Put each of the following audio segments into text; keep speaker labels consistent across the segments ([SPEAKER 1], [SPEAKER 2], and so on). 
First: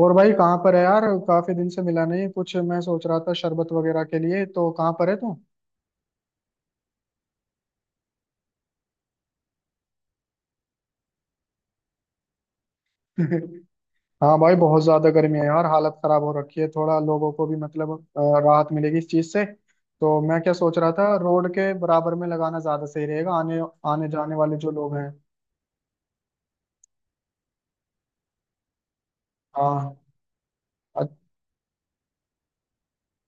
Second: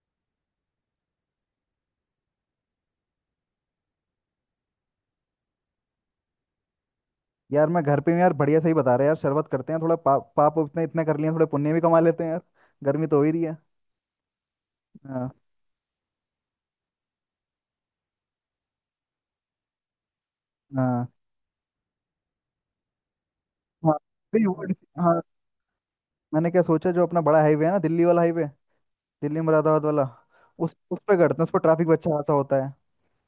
[SPEAKER 1] और भाई कहाँ पर है यार। काफी दिन से मिला नहीं, कुछ मैं सोच रहा था शरबत वगैरह के लिए। तो कहाँ पर है तू?
[SPEAKER 2] यार मैं घर पे हूँ यार। बढ़िया सही बता रहे हैं यार। शरबत करते हैं थोड़ा पाप इतने इतने कर लिए हैं, थोड़े पुण्य भी कमा लेते हैं यार। गर्मी तो हो ही रही है।
[SPEAKER 1] हाँ भाई, बहुत ज्यादा
[SPEAKER 2] हाँ।
[SPEAKER 1] गर्मी है यार। हालत खराब हो रखी है, थोड़ा लोगों को भी, मतलब राहत मिलेगी इस चीज से। तो मैं क्या सोच रहा
[SPEAKER 2] हाँ।
[SPEAKER 1] था, रोड के बराबर में लगाना ज्यादा सही रहेगा। आने
[SPEAKER 2] हाँ,
[SPEAKER 1] आने जाने
[SPEAKER 2] नहीं,
[SPEAKER 1] वाले
[SPEAKER 2] वो
[SPEAKER 1] जो लोग हैं।
[SPEAKER 2] हाँ। मैंने क्या सोचा जो अपना बड़ा हाईवे है ना, दिल्ली वाला हाईवे, दिल्ली मुरादाबाद
[SPEAKER 1] हाँ
[SPEAKER 2] वाला, उस पर करते हैं। उस पर ट्रैफिक भी अच्छा खासा होता है।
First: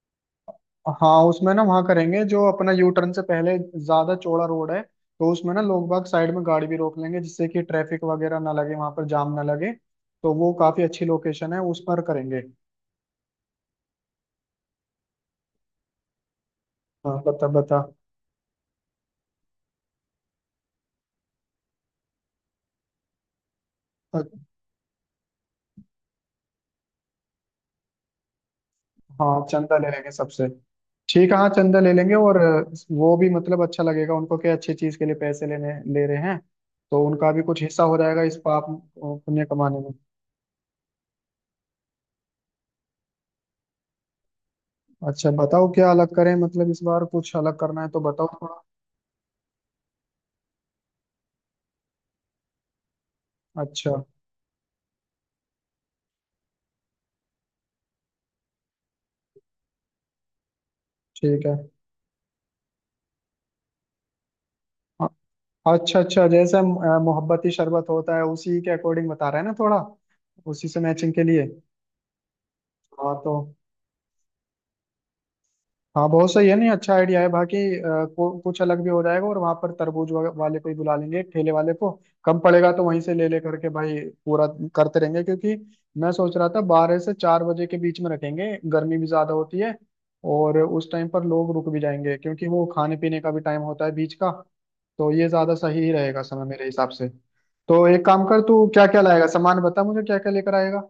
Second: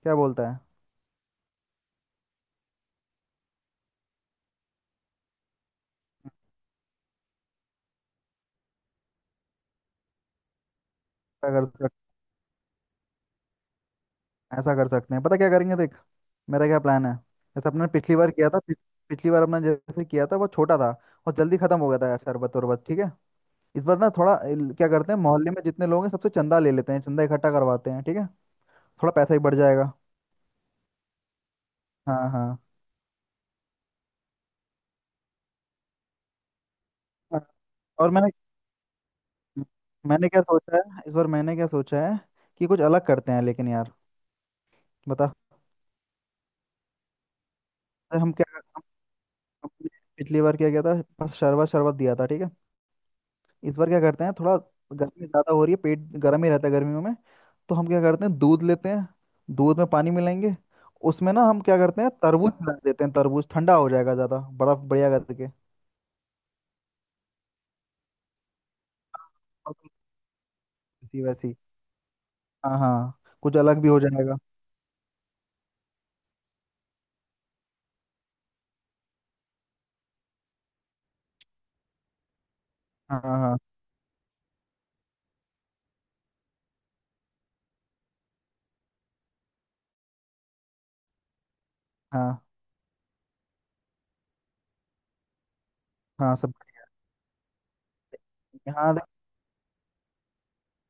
[SPEAKER 2] क्या बोलता है?
[SPEAKER 1] हाँ। उसमें ना वहां करेंगे, जो अपना यू टर्न से पहले। ज्यादा चौड़ा रोड है, तो उसमें ना लोग बाग साइड में गाड़ी भी रोक लेंगे, जिससे कि ट्रैफिक वगैरह ना लगे, वहां पर जाम ना लगे। तो वो काफी अच्छी
[SPEAKER 2] क्या
[SPEAKER 1] लोकेशन है,
[SPEAKER 2] कर
[SPEAKER 1] उस
[SPEAKER 2] सक-
[SPEAKER 1] पर करेंगे।
[SPEAKER 2] ऐसा कर सकते हैं। पता क्या करेंगे, देख मेरा क्या प्लान है।
[SPEAKER 1] हाँ बता
[SPEAKER 2] जैसे
[SPEAKER 1] बता।
[SPEAKER 2] अपने पिछली बार किया था, पिछली बार अपना जैसे किया था वो छोटा था। और जल्दी खत्म हो गया था यार शरबत उरबत। ठीक है। इस बार ना
[SPEAKER 1] अ-
[SPEAKER 2] थोड़ा क्या करते हैं, मोहल्ले में जितने लोग हैं सबसे चंदा ले लेते हैं, चंदा इकट्ठा करवाते हैं। ठीक है। थोड़ा पैसा ही
[SPEAKER 1] हाँ,
[SPEAKER 2] बढ़
[SPEAKER 1] चंदा ले
[SPEAKER 2] जाएगा।
[SPEAKER 1] लेंगे सबसे। ठीक है, हाँ चंदा ले लेंगे
[SPEAKER 2] हाँ
[SPEAKER 1] और
[SPEAKER 2] हाँ।
[SPEAKER 1] वो भी मतलब अच्छा लगेगा उनको। क्या अच्छी चीज के लिए पैसे लेने ले रहे हैं, तो उनका
[SPEAKER 2] हाँ,
[SPEAKER 1] भी कुछ हिस्सा हो
[SPEAKER 2] और
[SPEAKER 1] जाएगा
[SPEAKER 2] मैंने,
[SPEAKER 1] इस पाप पुण्य कमाने में।
[SPEAKER 2] मैंने क्या सोचा है इस बार, मैंने क्या सोचा है कि कुछ अलग करते हैं। लेकिन यार
[SPEAKER 1] अच्छा
[SPEAKER 2] बता।
[SPEAKER 1] बताओ क्या अलग करें, मतलब इस बार कुछ अलग करना है तो
[SPEAKER 2] अरे
[SPEAKER 1] बताओ
[SPEAKER 2] हम,
[SPEAKER 1] थोड़ा।
[SPEAKER 2] हमने पिछली बार क्या किया था? बस शरबत शरबत दिया था। ठीक है। इस बार क्या
[SPEAKER 1] अच्छा
[SPEAKER 2] करते हैं, थोड़ा गर्मी ज़्यादा हो रही है, पेट गर्म ही रहता है गर्मियों में। तो हम क्या करते हैं, दूध लेते हैं। दूध में पानी मिलाएंगे, उसमें ना
[SPEAKER 1] ठीक है।
[SPEAKER 2] हम क्या करते हैं तरबूज मिला देते हैं। तरबूज ठंडा हो जाएगा, ज़्यादा बर्फ
[SPEAKER 1] अ-
[SPEAKER 2] बढ़िया करके।
[SPEAKER 1] अच्छा अच्छा, जैसे मोहब्बती शरबत होता है, उसी के अकॉर्डिंग बता रहा है ना
[SPEAKER 2] और
[SPEAKER 1] थोड़ा।
[SPEAKER 2] कुछ
[SPEAKER 1] उसी से मैचिंग के
[SPEAKER 2] वैसी
[SPEAKER 1] लिए।
[SPEAKER 2] वैसी। हाँ
[SPEAKER 1] हाँ
[SPEAKER 2] हाँ।
[SPEAKER 1] तो,
[SPEAKER 2] कुछ अलग भी हो जाएगा।
[SPEAKER 1] हाँ बहुत सही है। नहीं, अच्छा आइडिया है बाकी। कुछ अलग भी हो जाएगा। और वहां पर वाले को ही बुला लेंगे, एक ठेले वाले को। कम पड़ेगा तो वहीं से
[SPEAKER 2] हाँ
[SPEAKER 1] ले ले
[SPEAKER 2] हाँ।
[SPEAKER 1] करके भाई, पूरा करते रहेंगे। क्योंकि मैं सोच रहा था 12 से 4 बजे के बीच में रखेंगे, गर्मी भी ज्यादा होती है। और उस टाइम पर लोग रुक भी जाएंगे,
[SPEAKER 2] हाँ।
[SPEAKER 1] क्योंकि वो खाने पीने का भी टाइम होता है बीच का। तो ये ज्यादा सही ही रहेगा
[SPEAKER 2] हाँ
[SPEAKER 1] समय
[SPEAKER 2] सब।
[SPEAKER 1] मेरे हिसाब से। तो एक काम कर, तू क्या
[SPEAKER 2] हाँ
[SPEAKER 1] क्या लाएगा सामान बता मुझे, क्या क्या लेकर आएगा?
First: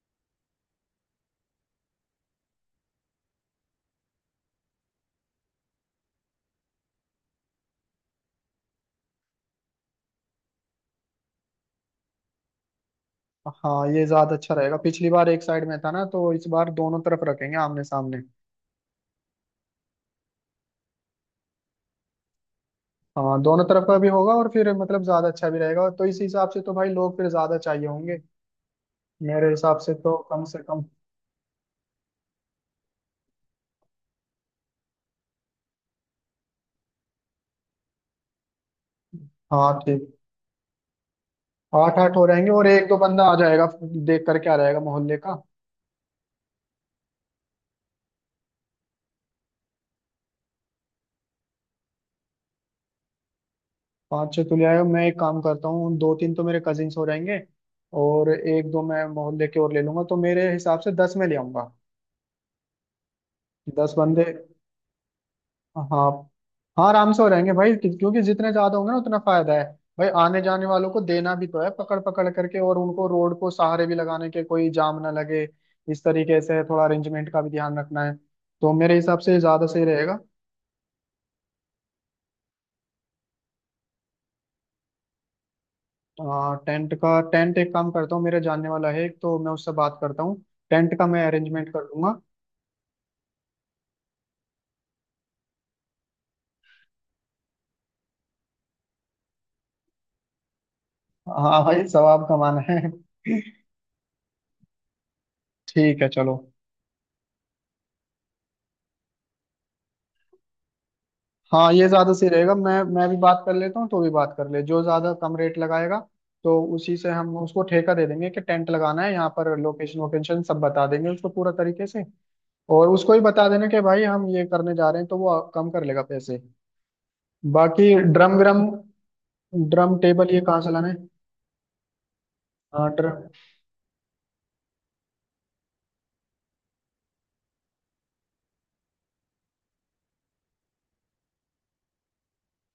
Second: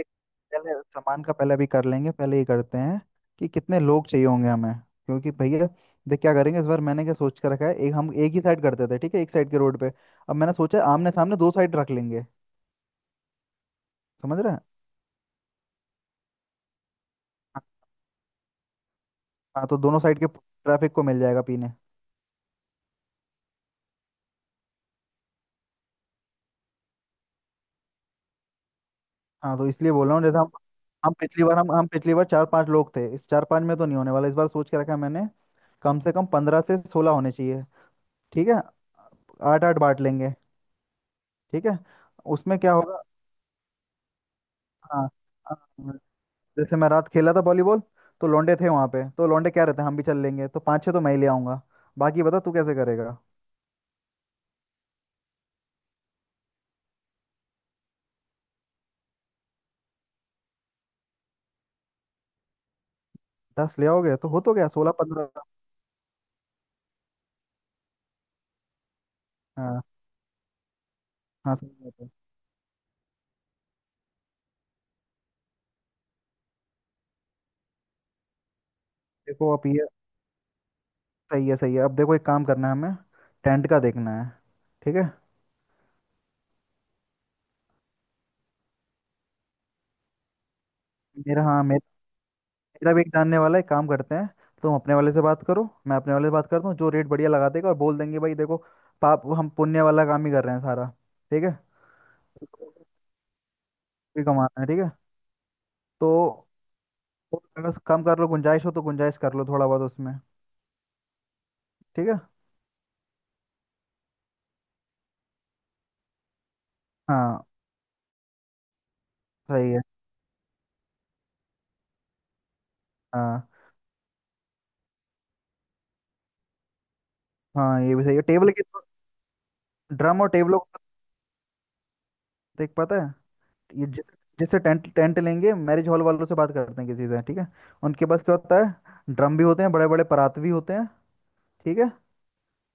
[SPEAKER 2] एक- पहले सामान का पहले भी कर लेंगे, पहले ये करते हैं कि कितने लोग चाहिए होंगे हमें, क्योंकि भैया देख क्या करेंगे। इस बार मैंने क्या सोच कर रखा है, एक हम एक ही साइड करते थे, ठीक है, एक साइड के रोड पे। अब मैंने सोचा है आमने सामने दो साइड रख लेंगे।
[SPEAKER 1] हाँ, ये ज्यादा
[SPEAKER 2] समझ रहे
[SPEAKER 1] अच्छा
[SPEAKER 2] हैं?
[SPEAKER 1] रहेगा, पिछली बार एक साइड में था ना, तो इस बार दोनों तरफ रखेंगे
[SPEAKER 2] हाँ।
[SPEAKER 1] आमने सामने।
[SPEAKER 2] हाँ, तो दोनों साइड के ट्रैफिक को मिल जाएगा पीने।
[SPEAKER 1] हाँ दोनों तरफ का भी होगा और फिर मतलब ज्यादा अच्छा भी रहेगा। तो इस हिसाब से तो भाई लोग फिर ज्यादा चाहिए होंगे। मेरे
[SPEAKER 2] हाँ तो
[SPEAKER 1] हिसाब
[SPEAKER 2] इसलिए
[SPEAKER 1] से
[SPEAKER 2] बोल रहा
[SPEAKER 1] तो
[SPEAKER 2] हूँ जैसे
[SPEAKER 1] कम
[SPEAKER 2] हम,
[SPEAKER 1] से कम।
[SPEAKER 2] हम पिछली बार चार पांच लोग थे। इस चार पांच में तो नहीं होने वाला, इस बार सोच के रखा है मैंने कम से कम 15 से 16 होने चाहिए। ठीक है। आठ
[SPEAKER 1] हाँ
[SPEAKER 2] आठ बांट
[SPEAKER 1] ठीक।
[SPEAKER 2] लेंगे। ठीक है।
[SPEAKER 1] आठ आठ हो रहेंगे
[SPEAKER 2] उसमें
[SPEAKER 1] और
[SPEAKER 2] क्या
[SPEAKER 1] एक दो
[SPEAKER 2] होगा।
[SPEAKER 1] बंदा आ जाएगा, देख कर क्या रहेगा
[SPEAKER 2] हाँ।
[SPEAKER 1] मोहल्ले का।
[SPEAKER 2] हाँ, जैसे मैं रात खेला था वॉलीबॉल, तो लौंडे थे वहां पे, तो लौंडे क्या रहते हैं, हम भी चल लेंगे तो पाँच छह तो मैं ही ले आऊंगा। बाकी बता तू कैसे करेगा।
[SPEAKER 1] पाँच छह तो ले आएगा, मैं एक काम करता हूँ, दो तीन तो मेरे कजिन्स हो जाएंगे, और एक दो मैं मोहल्ले के और ले लूंगा, तो मेरे हिसाब से 10 में ले आऊंगा।
[SPEAKER 2] 10 ले
[SPEAKER 1] दस
[SPEAKER 2] आओगे
[SPEAKER 1] बंदे
[SPEAKER 2] तो हो तो गया 16 15।
[SPEAKER 1] हाँ हाँ, आराम से हो रहेंगे भाई, क्योंकि जितने ज्यादा होंगे ना, उतना फायदा है।
[SPEAKER 2] हाँ।
[SPEAKER 1] भाई आने जाने वालों को देना भी
[SPEAKER 2] हाँ
[SPEAKER 1] तो
[SPEAKER 2] सही
[SPEAKER 1] है
[SPEAKER 2] बात
[SPEAKER 1] पकड़
[SPEAKER 2] है।
[SPEAKER 1] पकड़ करके, और उनको रोड को सहारे भी लगाने के, कोई जाम ना लगे। इस तरीके से थोड़ा अरेंजमेंट का भी ध्यान रखना है। तो मेरे हिसाब से
[SPEAKER 2] देखो
[SPEAKER 1] ज्यादा
[SPEAKER 2] अब
[SPEAKER 1] सही
[SPEAKER 2] ये
[SPEAKER 1] रहेगा।
[SPEAKER 2] सही है सही है। अब देखो, एक काम करना है हमें, टेंट का देखना है। ठीक है।
[SPEAKER 1] आ, टेंट का टेंट, एक काम करता हूँ, मेरे जानने वाला है एक, तो मैं उससे बात करता हूँ। टेंट का मैं
[SPEAKER 2] मेरा हाँ,
[SPEAKER 1] अरेंजमेंट
[SPEAKER 2] मेरा,
[SPEAKER 1] कर दूंगा।
[SPEAKER 2] मेरा भी एक जानने वाला है, एक काम करते हैं, तुम अपने वाले से बात करो, मैं अपने वाले से बात करता हूँ, जो रेट बढ़िया लगा देगा। और बोल देंगे भाई देखो, पाप हम पुण्य वाला काम ही कर रहे हैं सारा। ठीक है।
[SPEAKER 1] हाँ भाई, सवाब कमाना है।
[SPEAKER 2] भी कमाना है। ठीक है।
[SPEAKER 1] ठीक है
[SPEAKER 2] तो,
[SPEAKER 1] चलो।
[SPEAKER 2] और अगर कम कर लो, गुंजाइश हो तो गुंजाइश कर लो थोड़ा बहुत उसमें।
[SPEAKER 1] हाँ ये
[SPEAKER 2] ठीक
[SPEAKER 1] ज्यादा
[SPEAKER 2] है।
[SPEAKER 1] सही रहेगा, मैं भी बात कर लेता हूँ, तो भी बात कर ले, जो ज्यादा कम रेट लगाएगा। तो उसी से हम
[SPEAKER 2] हाँ
[SPEAKER 1] उसको ठेका दे देंगे कि टेंट लगाना है यहाँ पर,
[SPEAKER 2] सही है।
[SPEAKER 1] लोकेशन वोकेशन सब बता देंगे उसको पूरा तरीके से। और उसको ही बता
[SPEAKER 2] हाँ
[SPEAKER 1] देना कि भाई हम ये करने जा रहे हैं, तो वो कम कर लेगा पैसे।
[SPEAKER 2] हाँ
[SPEAKER 1] बाकी
[SPEAKER 2] ये भी सही है,
[SPEAKER 1] ड्रम
[SPEAKER 2] टेबल के
[SPEAKER 1] ग्रम,
[SPEAKER 2] तो,
[SPEAKER 1] ड्रम
[SPEAKER 2] ड्रम और
[SPEAKER 1] टेबल ये
[SPEAKER 2] टेबलों
[SPEAKER 1] कहाँ से
[SPEAKER 2] को
[SPEAKER 1] लाना है?
[SPEAKER 2] देख
[SPEAKER 1] हाँ
[SPEAKER 2] पाता है।
[SPEAKER 1] ड्रम।
[SPEAKER 2] ये जिस, जिससे टेंट टेंट लेंगे, मैरिज हॉल वालों से बात करते हैं किसी से। ठीक है। उनके पास क्या होता है, ड्रम भी होते हैं बड़े बड़े, परात भी होते हैं। ठीक है।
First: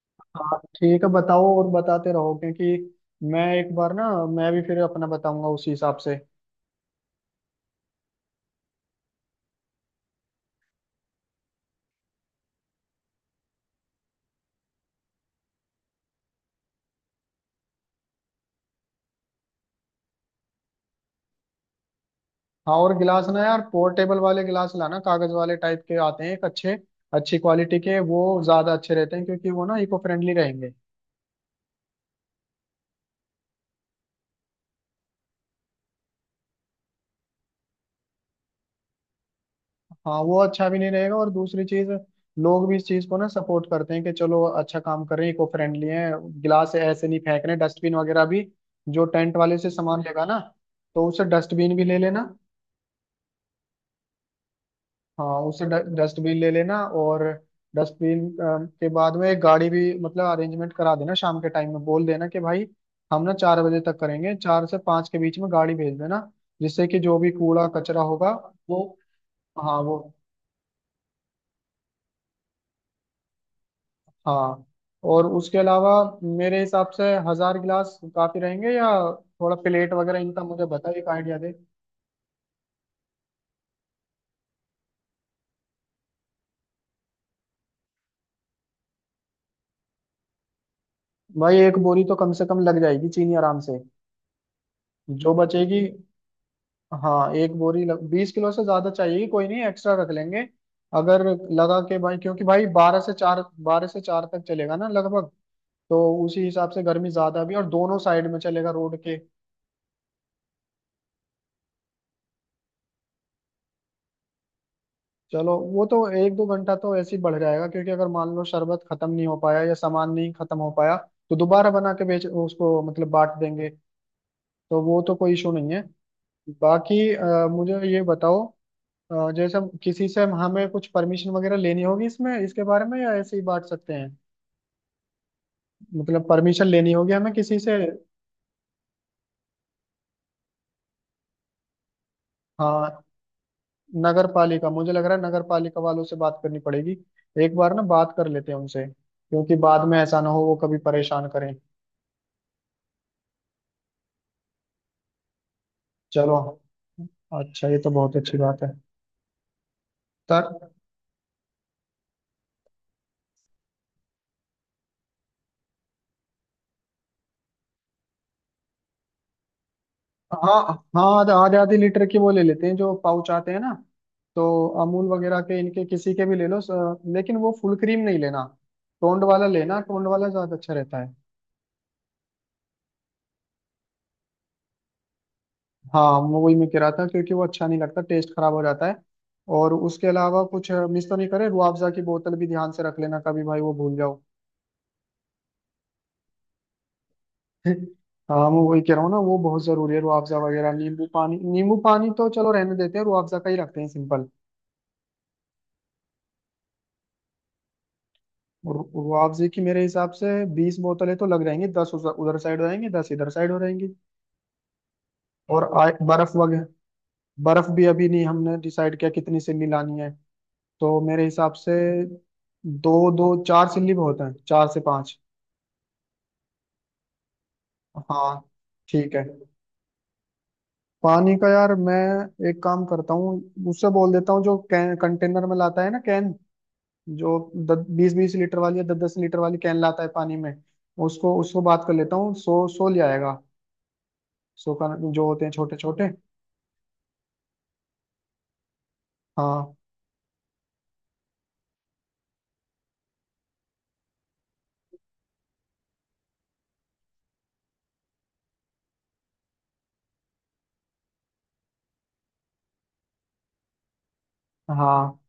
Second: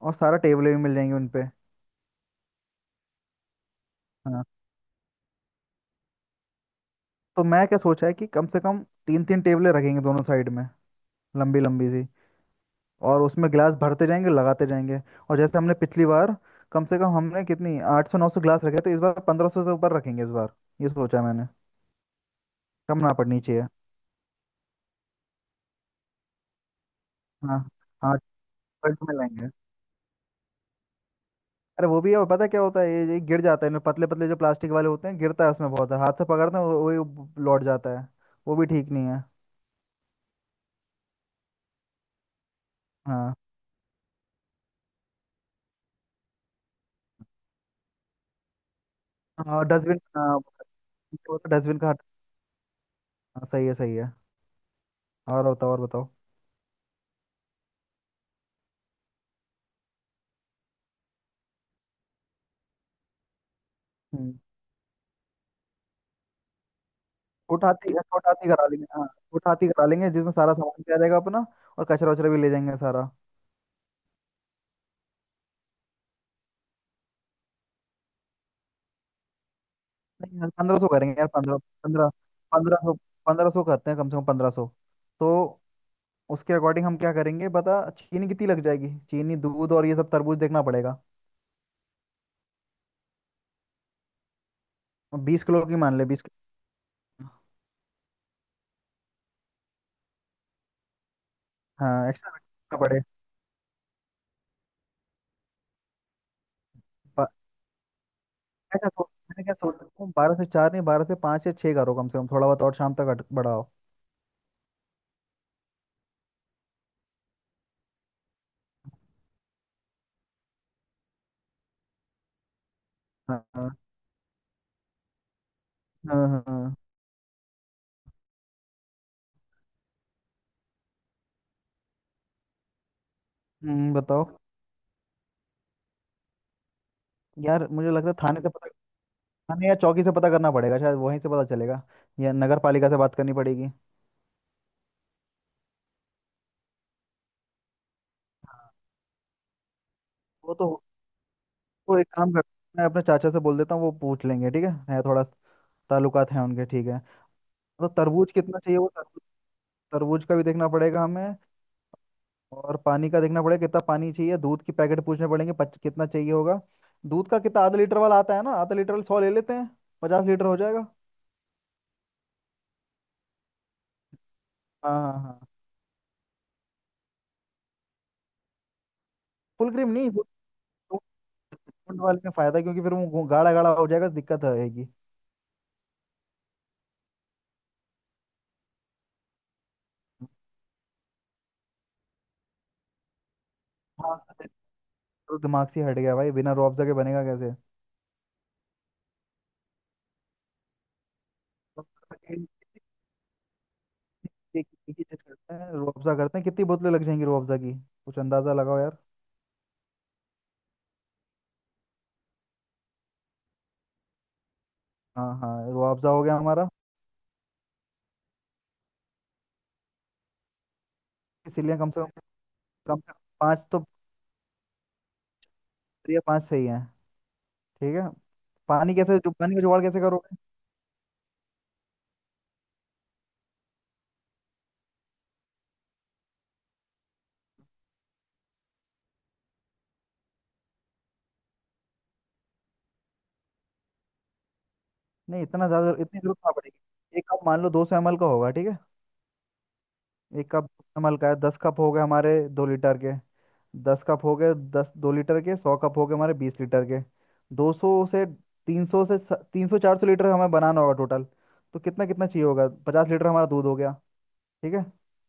[SPEAKER 2] और सारा
[SPEAKER 1] हाँ
[SPEAKER 2] टेबलें भी मिल
[SPEAKER 1] ठीक है,
[SPEAKER 2] जाएंगी उन पे।
[SPEAKER 1] बताओ और बताते रहो, क्योंकि मैं एक बार ना,
[SPEAKER 2] हाँ,
[SPEAKER 1] मैं भी फिर अपना बताऊंगा उसी हिसाब से।
[SPEAKER 2] तो मैं क्या सोचा है कि कम से कम तीन तीन टेबलें रखेंगे दोनों साइड में, लंबी लंबी सी। और उसमें गिलास भरते जाएंगे, लगाते जाएंगे। और जैसे हमने पिछली बार, कम से कम हमने कितनी 800 900 गिलास रखे, तो इस बार 1500 से ऊपर रखेंगे इस बार। ये सोचा मैंने,
[SPEAKER 1] हाँ और
[SPEAKER 2] कम ना
[SPEAKER 1] गिलास
[SPEAKER 2] पड़नी
[SPEAKER 1] ना यार,
[SPEAKER 2] चाहिए।
[SPEAKER 1] पोर्टेबल वाले गिलास लाना, कागज वाले टाइप के आते हैं, एक अच्छे अच्छी
[SPEAKER 2] हाँ
[SPEAKER 1] क्वालिटी के।
[SPEAKER 2] हाँ,
[SPEAKER 1] वो ज्यादा अच्छे
[SPEAKER 2] बल्क में
[SPEAKER 1] रहते हैं,
[SPEAKER 2] लेंगे।
[SPEAKER 1] क्योंकि वो ना इको फ्रेंडली रहेंगे।
[SPEAKER 2] अरे वो भी है, और पता है क्या होता है, ये गिर जाता है इनमें, पतले पतले जो प्लास्टिक वाले होते हैं, गिरता है उसमें बहुत है, हाथ से पकड़ते हैं लौट जाता है। वो भी ठीक नहीं है।
[SPEAKER 1] हाँ वो अच्छा भी नहीं रहेगा, और दूसरी चीज, लोग भी इस चीज को ना
[SPEAKER 2] हाँ
[SPEAKER 1] सपोर्ट करते हैं कि चलो अच्छा काम कर रहे हैं, इको फ्रेंडली है, गिलास ऐसे नहीं फेंक रहे। डस्टबिन वगैरह भी, जो टेंट वाले
[SPEAKER 2] हाँ
[SPEAKER 1] से
[SPEAKER 2] डस्टबिन।
[SPEAKER 1] सामान लेगा ना,
[SPEAKER 2] हाँ
[SPEAKER 1] तो उसे डस्टबिन
[SPEAKER 2] डस्टबिन
[SPEAKER 1] भी
[SPEAKER 2] का
[SPEAKER 1] ले
[SPEAKER 2] हट-
[SPEAKER 1] लेना।
[SPEAKER 2] हाँ, सही है सही है।
[SPEAKER 1] हाँ
[SPEAKER 2] और
[SPEAKER 1] उससे
[SPEAKER 2] बताओ और बताओ।
[SPEAKER 1] डस्टबिन ले लेना, और डस्टबिन के बाद में एक गाड़ी भी मतलब अरेंजमेंट करा देना, शाम के टाइम में बोल देना कि भाई, हम ना 4 बजे तक
[SPEAKER 2] हम्म।
[SPEAKER 1] करेंगे, 4 से 5 के बीच में गाड़ी भेज देना, जिससे कि जो भी कूड़ा कचरा
[SPEAKER 2] छोट
[SPEAKER 1] होगा
[SPEAKER 2] हाथी करा
[SPEAKER 1] वो।
[SPEAKER 2] लेंगे, हाँ छोट हाथी
[SPEAKER 1] हाँ
[SPEAKER 2] करा
[SPEAKER 1] वो।
[SPEAKER 2] लेंगे जिसमें सारा सामान भी आ जाएगा अपना। और कचरा वचरा भी ले जाएंगे सारा।
[SPEAKER 1] हाँ और उसके अलावा, मेरे हिसाब से 1000 गिलास काफी रहेंगे, या थोड़ा प्लेट वगैरह,
[SPEAKER 2] नहीं
[SPEAKER 1] इनका
[SPEAKER 2] यार,
[SPEAKER 1] मुझे
[SPEAKER 2] 1500
[SPEAKER 1] बता, एक
[SPEAKER 2] करेंगे यार।
[SPEAKER 1] आइडिया दे
[SPEAKER 2] पंद्रह पंद्रह 1500, 1500 करते हैं कम से कम 1500। तो उसके अकॉर्डिंग हम क्या करेंगे बता, चीनी कितनी लग जाएगी, चीनी दूध और ये सब तरबूज देखना पड़ेगा।
[SPEAKER 1] भाई। एक बोरी तो कम से कम लग जाएगी चीनी आराम से, जो
[SPEAKER 2] बीस किलो की
[SPEAKER 1] बचेगी।
[SPEAKER 2] मान ले, 20 किलो।
[SPEAKER 1] हाँ 20 किलो से ज्यादा चाहिए, कोई नहीं एक्स्ट्रा रख लेंगे, अगर लगा के
[SPEAKER 2] हाँ
[SPEAKER 1] भाई।
[SPEAKER 2] एक्स्ट्रा
[SPEAKER 1] क्योंकि भाई
[SPEAKER 2] रखना पड़े।
[SPEAKER 1] 12 से 4 तक चलेगा ना लगभग। तो उसी हिसाब से, गर्मी
[SPEAKER 2] ब-
[SPEAKER 1] ज्यादा भी और दोनों साइड में चलेगा
[SPEAKER 2] ऐसा
[SPEAKER 1] रोड
[SPEAKER 2] सोच,
[SPEAKER 1] के।
[SPEAKER 2] मैंने क्या सोचा 12 से 4 नहीं, 12 से 5 या 6 करो, कम से कम थोड़ा बहुत, और शाम तक बढ़ाओ।
[SPEAKER 1] चलो वो तो एक दो घंटा तो ऐसे ही बढ़ जाएगा, क्योंकि अगर मान लो शरबत खत्म नहीं हो पाया या सामान नहीं खत्म हो पाया, तो दोबारा बना के, बेच उसको, मतलब बांट
[SPEAKER 2] हाँ
[SPEAKER 1] देंगे।
[SPEAKER 2] हाँ।
[SPEAKER 1] तो वो तो कोई इशू नहीं है।
[SPEAKER 2] हाँ हाँ।
[SPEAKER 1] बाकी मुझे ये बताओ, जैसे किसी से हमें कुछ परमिशन वगैरह लेनी होगी इसमें, इसके बारे में, या ऐसे ही बांट सकते हैं?
[SPEAKER 2] बताओ।
[SPEAKER 1] मतलब परमिशन लेनी होगी हमें किसी
[SPEAKER 2] यार
[SPEAKER 1] से?
[SPEAKER 2] मुझे लगता है थाने से पता, हमें या चौकी से पता करना पड़ेगा, शायद वहीं से पता चलेगा, या नगर पालिका से
[SPEAKER 1] हाँ,
[SPEAKER 2] बात करनी पड़ेगी।
[SPEAKER 1] नगर पालिका, मुझे लग रहा है नगर पालिका वालों से बात करनी पड़ेगी। एक बार ना बात कर लेते हैं उनसे, क्योंकि बाद में ऐसा ना हो
[SPEAKER 2] वो
[SPEAKER 1] वो
[SPEAKER 2] तो,
[SPEAKER 1] कभी परेशान करें।
[SPEAKER 2] वो एक काम करते हैं, मैं अपने चाचा से बोल देता हूँ, वो पूछ लेंगे, ठीक है थोड़ा ताल्लुकात
[SPEAKER 1] चलो
[SPEAKER 2] हैं उनके। ठीक है।
[SPEAKER 1] अच्छा, ये
[SPEAKER 2] तो
[SPEAKER 1] तो बहुत
[SPEAKER 2] तरबूज
[SPEAKER 1] अच्छी
[SPEAKER 2] कितना
[SPEAKER 1] बात है।
[SPEAKER 2] चाहिए, वो तरबूज, तरबूज का भी
[SPEAKER 1] तर
[SPEAKER 2] देखना पड़ेगा हमें। और पानी का देखना पड़ेगा कितना पानी चाहिए, दूध की पैकेट पूछने पड़ेंगे, कितना चाहिए होगा। दूध का कितना, आधा लीटर वाला आता है ना, आधा लीटर वाला 100 ले लेते हैं, 50 लीटर हो
[SPEAKER 1] हाँ
[SPEAKER 2] जाएगा।
[SPEAKER 1] हाँ, आधा आधे आधे लीटर के वो ले लेते हैं, जो पाउच आते हैं ना। तो
[SPEAKER 2] हाँ।
[SPEAKER 1] अमूल
[SPEAKER 2] हाँ। हाँ
[SPEAKER 1] वगैरह के, इनके किसी के भी ले लो, लेकिन वो फुल क्रीम नहीं लेना। टोंड वाला
[SPEAKER 2] फुल
[SPEAKER 1] लेना,
[SPEAKER 2] क्रीम
[SPEAKER 1] टोंड
[SPEAKER 2] नहीं, फुल,
[SPEAKER 1] वाला ज्यादा अच्छा रहता है।
[SPEAKER 2] फुल वाले में फायदा है, क्योंकि फिर वो गाढ़ा गाढ़ा हो जाएगा, दिक्कत आएगी।
[SPEAKER 1] हाँ मैं वही मैं कह रहा था, क्योंकि वो अच्छा नहीं लगता, टेस्ट खराब हो जाता है। और उसके अलावा कुछ मिस तो नहीं करे, रुआफजा की बोतल भी ध्यान से रख लेना, कभी भाई वो भूल
[SPEAKER 2] हाँ
[SPEAKER 1] जाओ।
[SPEAKER 2] तो दिमाग से हट गया भाई, बिना रुअफ़ज़ा के बनेगा कैसे?
[SPEAKER 1] हाँ मैं वही कह रहा हूँ ना, वो बहुत जरूरी है, रुआफजा वगैरह, नींबू पानी। नींबू पानी
[SPEAKER 2] रुअफ़ज़ा
[SPEAKER 1] तो
[SPEAKER 2] के,
[SPEAKER 1] चलो रहने देते हैं, रुआफजा का ही रखते हैं सिंपल।
[SPEAKER 2] एक एक ही चीज करते हैं, रुअफ़ज़ा करते हैं, कितनी बोतलें लग जाएंगी रुअफ़ज़ा की, कुछ अंदाज़ा लगाओ यार।
[SPEAKER 1] रुआफजे की मेरे हिसाब से 20 बोतलें तो लग जाएंगी, 10 उधर साइड हो जाएंगी, 10 इधर साइड हो जाएंगी।
[SPEAKER 2] हाँ हाँ,
[SPEAKER 1] और
[SPEAKER 2] रुअफ़ज़ा हो
[SPEAKER 1] बर्फ
[SPEAKER 2] गया
[SPEAKER 1] वगैरह।
[SPEAKER 2] हमारा।
[SPEAKER 1] बर्फ भी अभी नहीं हमने डिसाइड किया, कितनी सिल्ली लानी है। तो मेरे हिसाब से
[SPEAKER 2] इसीलिए कम से कम, कम
[SPEAKER 1] दो
[SPEAKER 2] से कम
[SPEAKER 1] दो,
[SPEAKER 2] पाँच
[SPEAKER 1] चार
[SPEAKER 2] तो,
[SPEAKER 1] सिल्ली बहुत हैं, 4 से 5।
[SPEAKER 2] या पाँच सही है। ठीक है।
[SPEAKER 1] हाँ
[SPEAKER 2] पानी
[SPEAKER 1] ठीक
[SPEAKER 2] कैसे,
[SPEAKER 1] है।
[SPEAKER 2] जो पानी का जुगाड़ कैसे करोगे?
[SPEAKER 1] पानी का यार, मैं एक काम करता हूँ, उससे बोल देता हूँ, जो कैन कंटेनर में लाता है ना, कैन जो दस बीस, 20 लीटर वाली या 10 10 लीटर वाली कैन लाता है पानी में। उसको उसको बात कर लेता हूँ, 100 100 ले आएगा। 100 का जो
[SPEAKER 2] नहीं
[SPEAKER 1] होते हैं,
[SPEAKER 2] इतना
[SPEAKER 1] छोटे
[SPEAKER 2] ज़्यादा
[SPEAKER 1] छोटे।
[SPEAKER 2] इतनी जरूरत ना पड़ेगी, एक कप मान लो 200 ml का होगा, ठीक है।
[SPEAKER 1] हाँ
[SPEAKER 2] एक कप नमल का है, 10 कप हो गए हमारे 2 लीटर के। दस कप हो गए 10, 2 लीटर के 100 कप हो गए हमारे 20 लीटर के। 200 से 300 से, 300 400 लीटर हमें बनाना होगा टोटल। तो कितना कितना चाहिए होगा, 50 लीटर हमारा दूध हो गया, ठीक है।
[SPEAKER 1] हाँ।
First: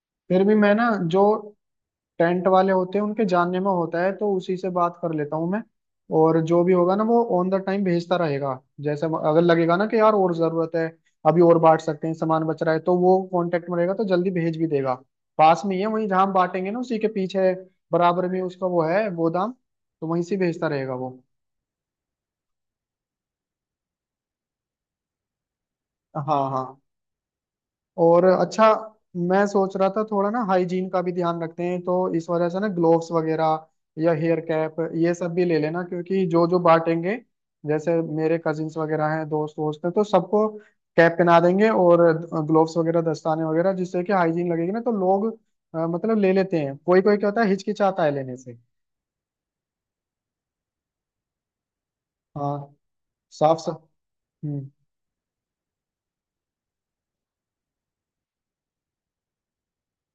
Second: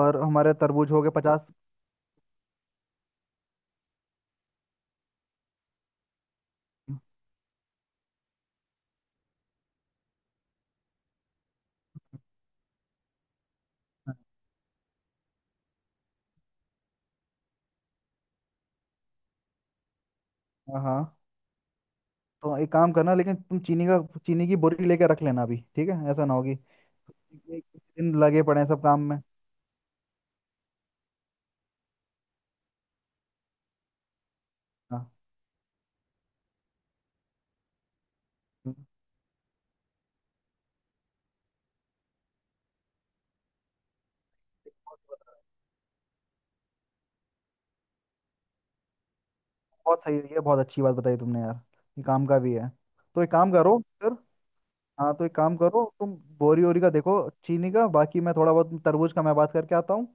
[SPEAKER 2] और
[SPEAKER 1] फिर
[SPEAKER 2] हमारे
[SPEAKER 1] भी मैं ना,
[SPEAKER 2] तरबूज हो गए
[SPEAKER 1] जो
[SPEAKER 2] 50।
[SPEAKER 1] टेंट वाले होते हैं उनके जानने में होता है, तो उसी से बात कर लेता हूँ मैं। और जो भी होगा ना, वो ऑन द टाइम भेजता रहेगा, जैसे अगर लगेगा ना कि यार और जरूरत है, अभी और बांट सकते हैं, सामान बच रहा है, तो वो कांटेक्ट में रहेगा तो जल्दी भेज भी देगा। पास में ही है वहीं, जहाँ हम बांटेंगे ना उसी के पीछे, बराबर में उसका वो है गोदाम, तो वहीं से भेजता
[SPEAKER 2] हाँ
[SPEAKER 1] रहेगा वो।
[SPEAKER 2] हाँ। तो एक काम करना लेकिन, तुम चीनी का, चीनी की बोरी लेके रख लेना अभी, ठीक है, ऐसा ना
[SPEAKER 1] हाँ
[SPEAKER 2] होगी
[SPEAKER 1] हाँ।
[SPEAKER 2] एक दिन
[SPEAKER 1] और
[SPEAKER 2] लगे पड़े हैं
[SPEAKER 1] अच्छा,
[SPEAKER 2] सब काम में।
[SPEAKER 1] मैं सोच रहा था, थोड़ा ना हाइजीन का भी ध्यान रखते हैं, तो इस वजह से ना ग्लोव्स वगैरह या हेयर कैप,
[SPEAKER 2] हाँ
[SPEAKER 1] ये सब भी ले लेना, क्योंकि जो जो बांटेंगे, जैसे मेरे कजिन्स वगैरह हैं, दोस्त वोस्त हैं, तो सबको कैप पहना देंगे और ग्लोव्स वगैरह, दस्ताने वगैरह, जिससे कि हाइजीन लगेगी ना, तो लोग मतलब ले लेते हैं, कोई कोई क्या होता है, हिचकिचाता है लेने से।
[SPEAKER 2] बहुत सही है, ये बहुत अच्छी बात बताई तुमने यार, ये काम का भी है।
[SPEAKER 1] हाँ।
[SPEAKER 2] तो एक काम
[SPEAKER 1] साफ
[SPEAKER 2] करो
[SPEAKER 1] साफ।
[SPEAKER 2] फिर।
[SPEAKER 1] हम्म।
[SPEAKER 2] हाँ तो एक काम करो, तुम बोरी ओरी का देखो चीनी का, बाकी मैं थोड़ा बहुत तरबूज का मैं बात करके आता हूँ।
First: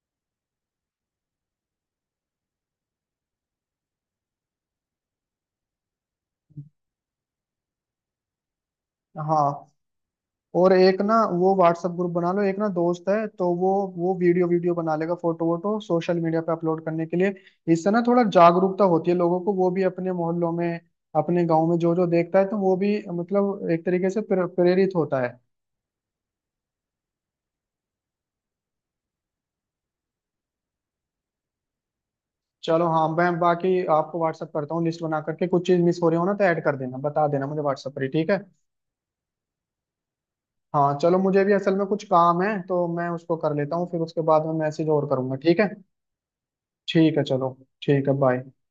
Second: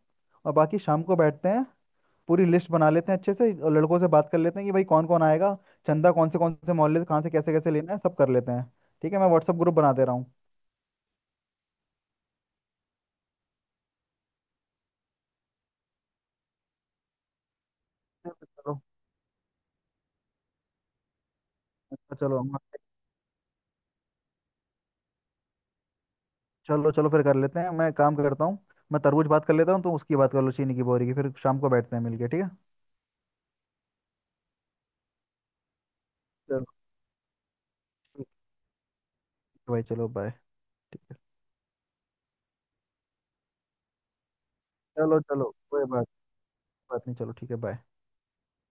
[SPEAKER 2] और बाकी शाम को बैठते हैं, पूरी लिस्ट बना लेते हैं अच्छे से, और लड़कों से बात कर लेते हैं कि भाई कौन कौन आएगा, चंदा कौन से मोहल्ले से, कहाँ से कैसे कैसे लेना है सब कर लेते हैं। ठीक है, मैं व्हाट्सअप
[SPEAKER 1] हाँ
[SPEAKER 2] ग्रुप बना दे रहा हूँ।
[SPEAKER 1] और एक ना वो व्हाट्सएप ग्रुप बना लो, एक ना दोस्त है, तो वो वीडियो वीडियो बना लेगा, फोटो वोटो सोशल मीडिया पे अपलोड करने के लिए। इससे ना थोड़ा
[SPEAKER 2] चलो।
[SPEAKER 1] जागरूकता होती है लोगों को, वो भी अपने मोहल्लों में, अपने गांव में जो जो
[SPEAKER 2] अच्छा चलो
[SPEAKER 1] देखता है, तो वो भी मतलब एक तरीके से प्रेरित होता है।
[SPEAKER 2] चलो चलो फिर कर लेते हैं, मैं काम करता हूँ, मैं तरबूज बात कर लेता हूँ, तो उसकी बात कर लो चीनी की बोरी की, फिर शाम को बैठते हैं मिलके, ठीक है।
[SPEAKER 1] चलो हाँ, मैं बाकी आपको व्हाट्सएप करता हूँ लिस्ट बना करके, कुछ चीज मिस हो रही हो ना तो ऐड
[SPEAKER 2] चलो
[SPEAKER 1] कर देना, बता देना मुझे व्हाट्सएप पर ही, ठीक है।
[SPEAKER 2] भाई चलो बाय।
[SPEAKER 1] हाँ
[SPEAKER 2] ठीक है
[SPEAKER 1] चलो, मुझे भी असल में कुछ काम है, तो मैं उसको कर लेता हूँ, फिर उसके बाद में मैसेज और
[SPEAKER 2] चलो
[SPEAKER 1] करूंगा।
[SPEAKER 2] चलो,
[SPEAKER 1] ठीक है।
[SPEAKER 2] कोई बात, बात नहीं,
[SPEAKER 1] ठीक है
[SPEAKER 2] चलो ठीक है
[SPEAKER 1] चलो।
[SPEAKER 2] बाय।
[SPEAKER 1] ठीक है बाय।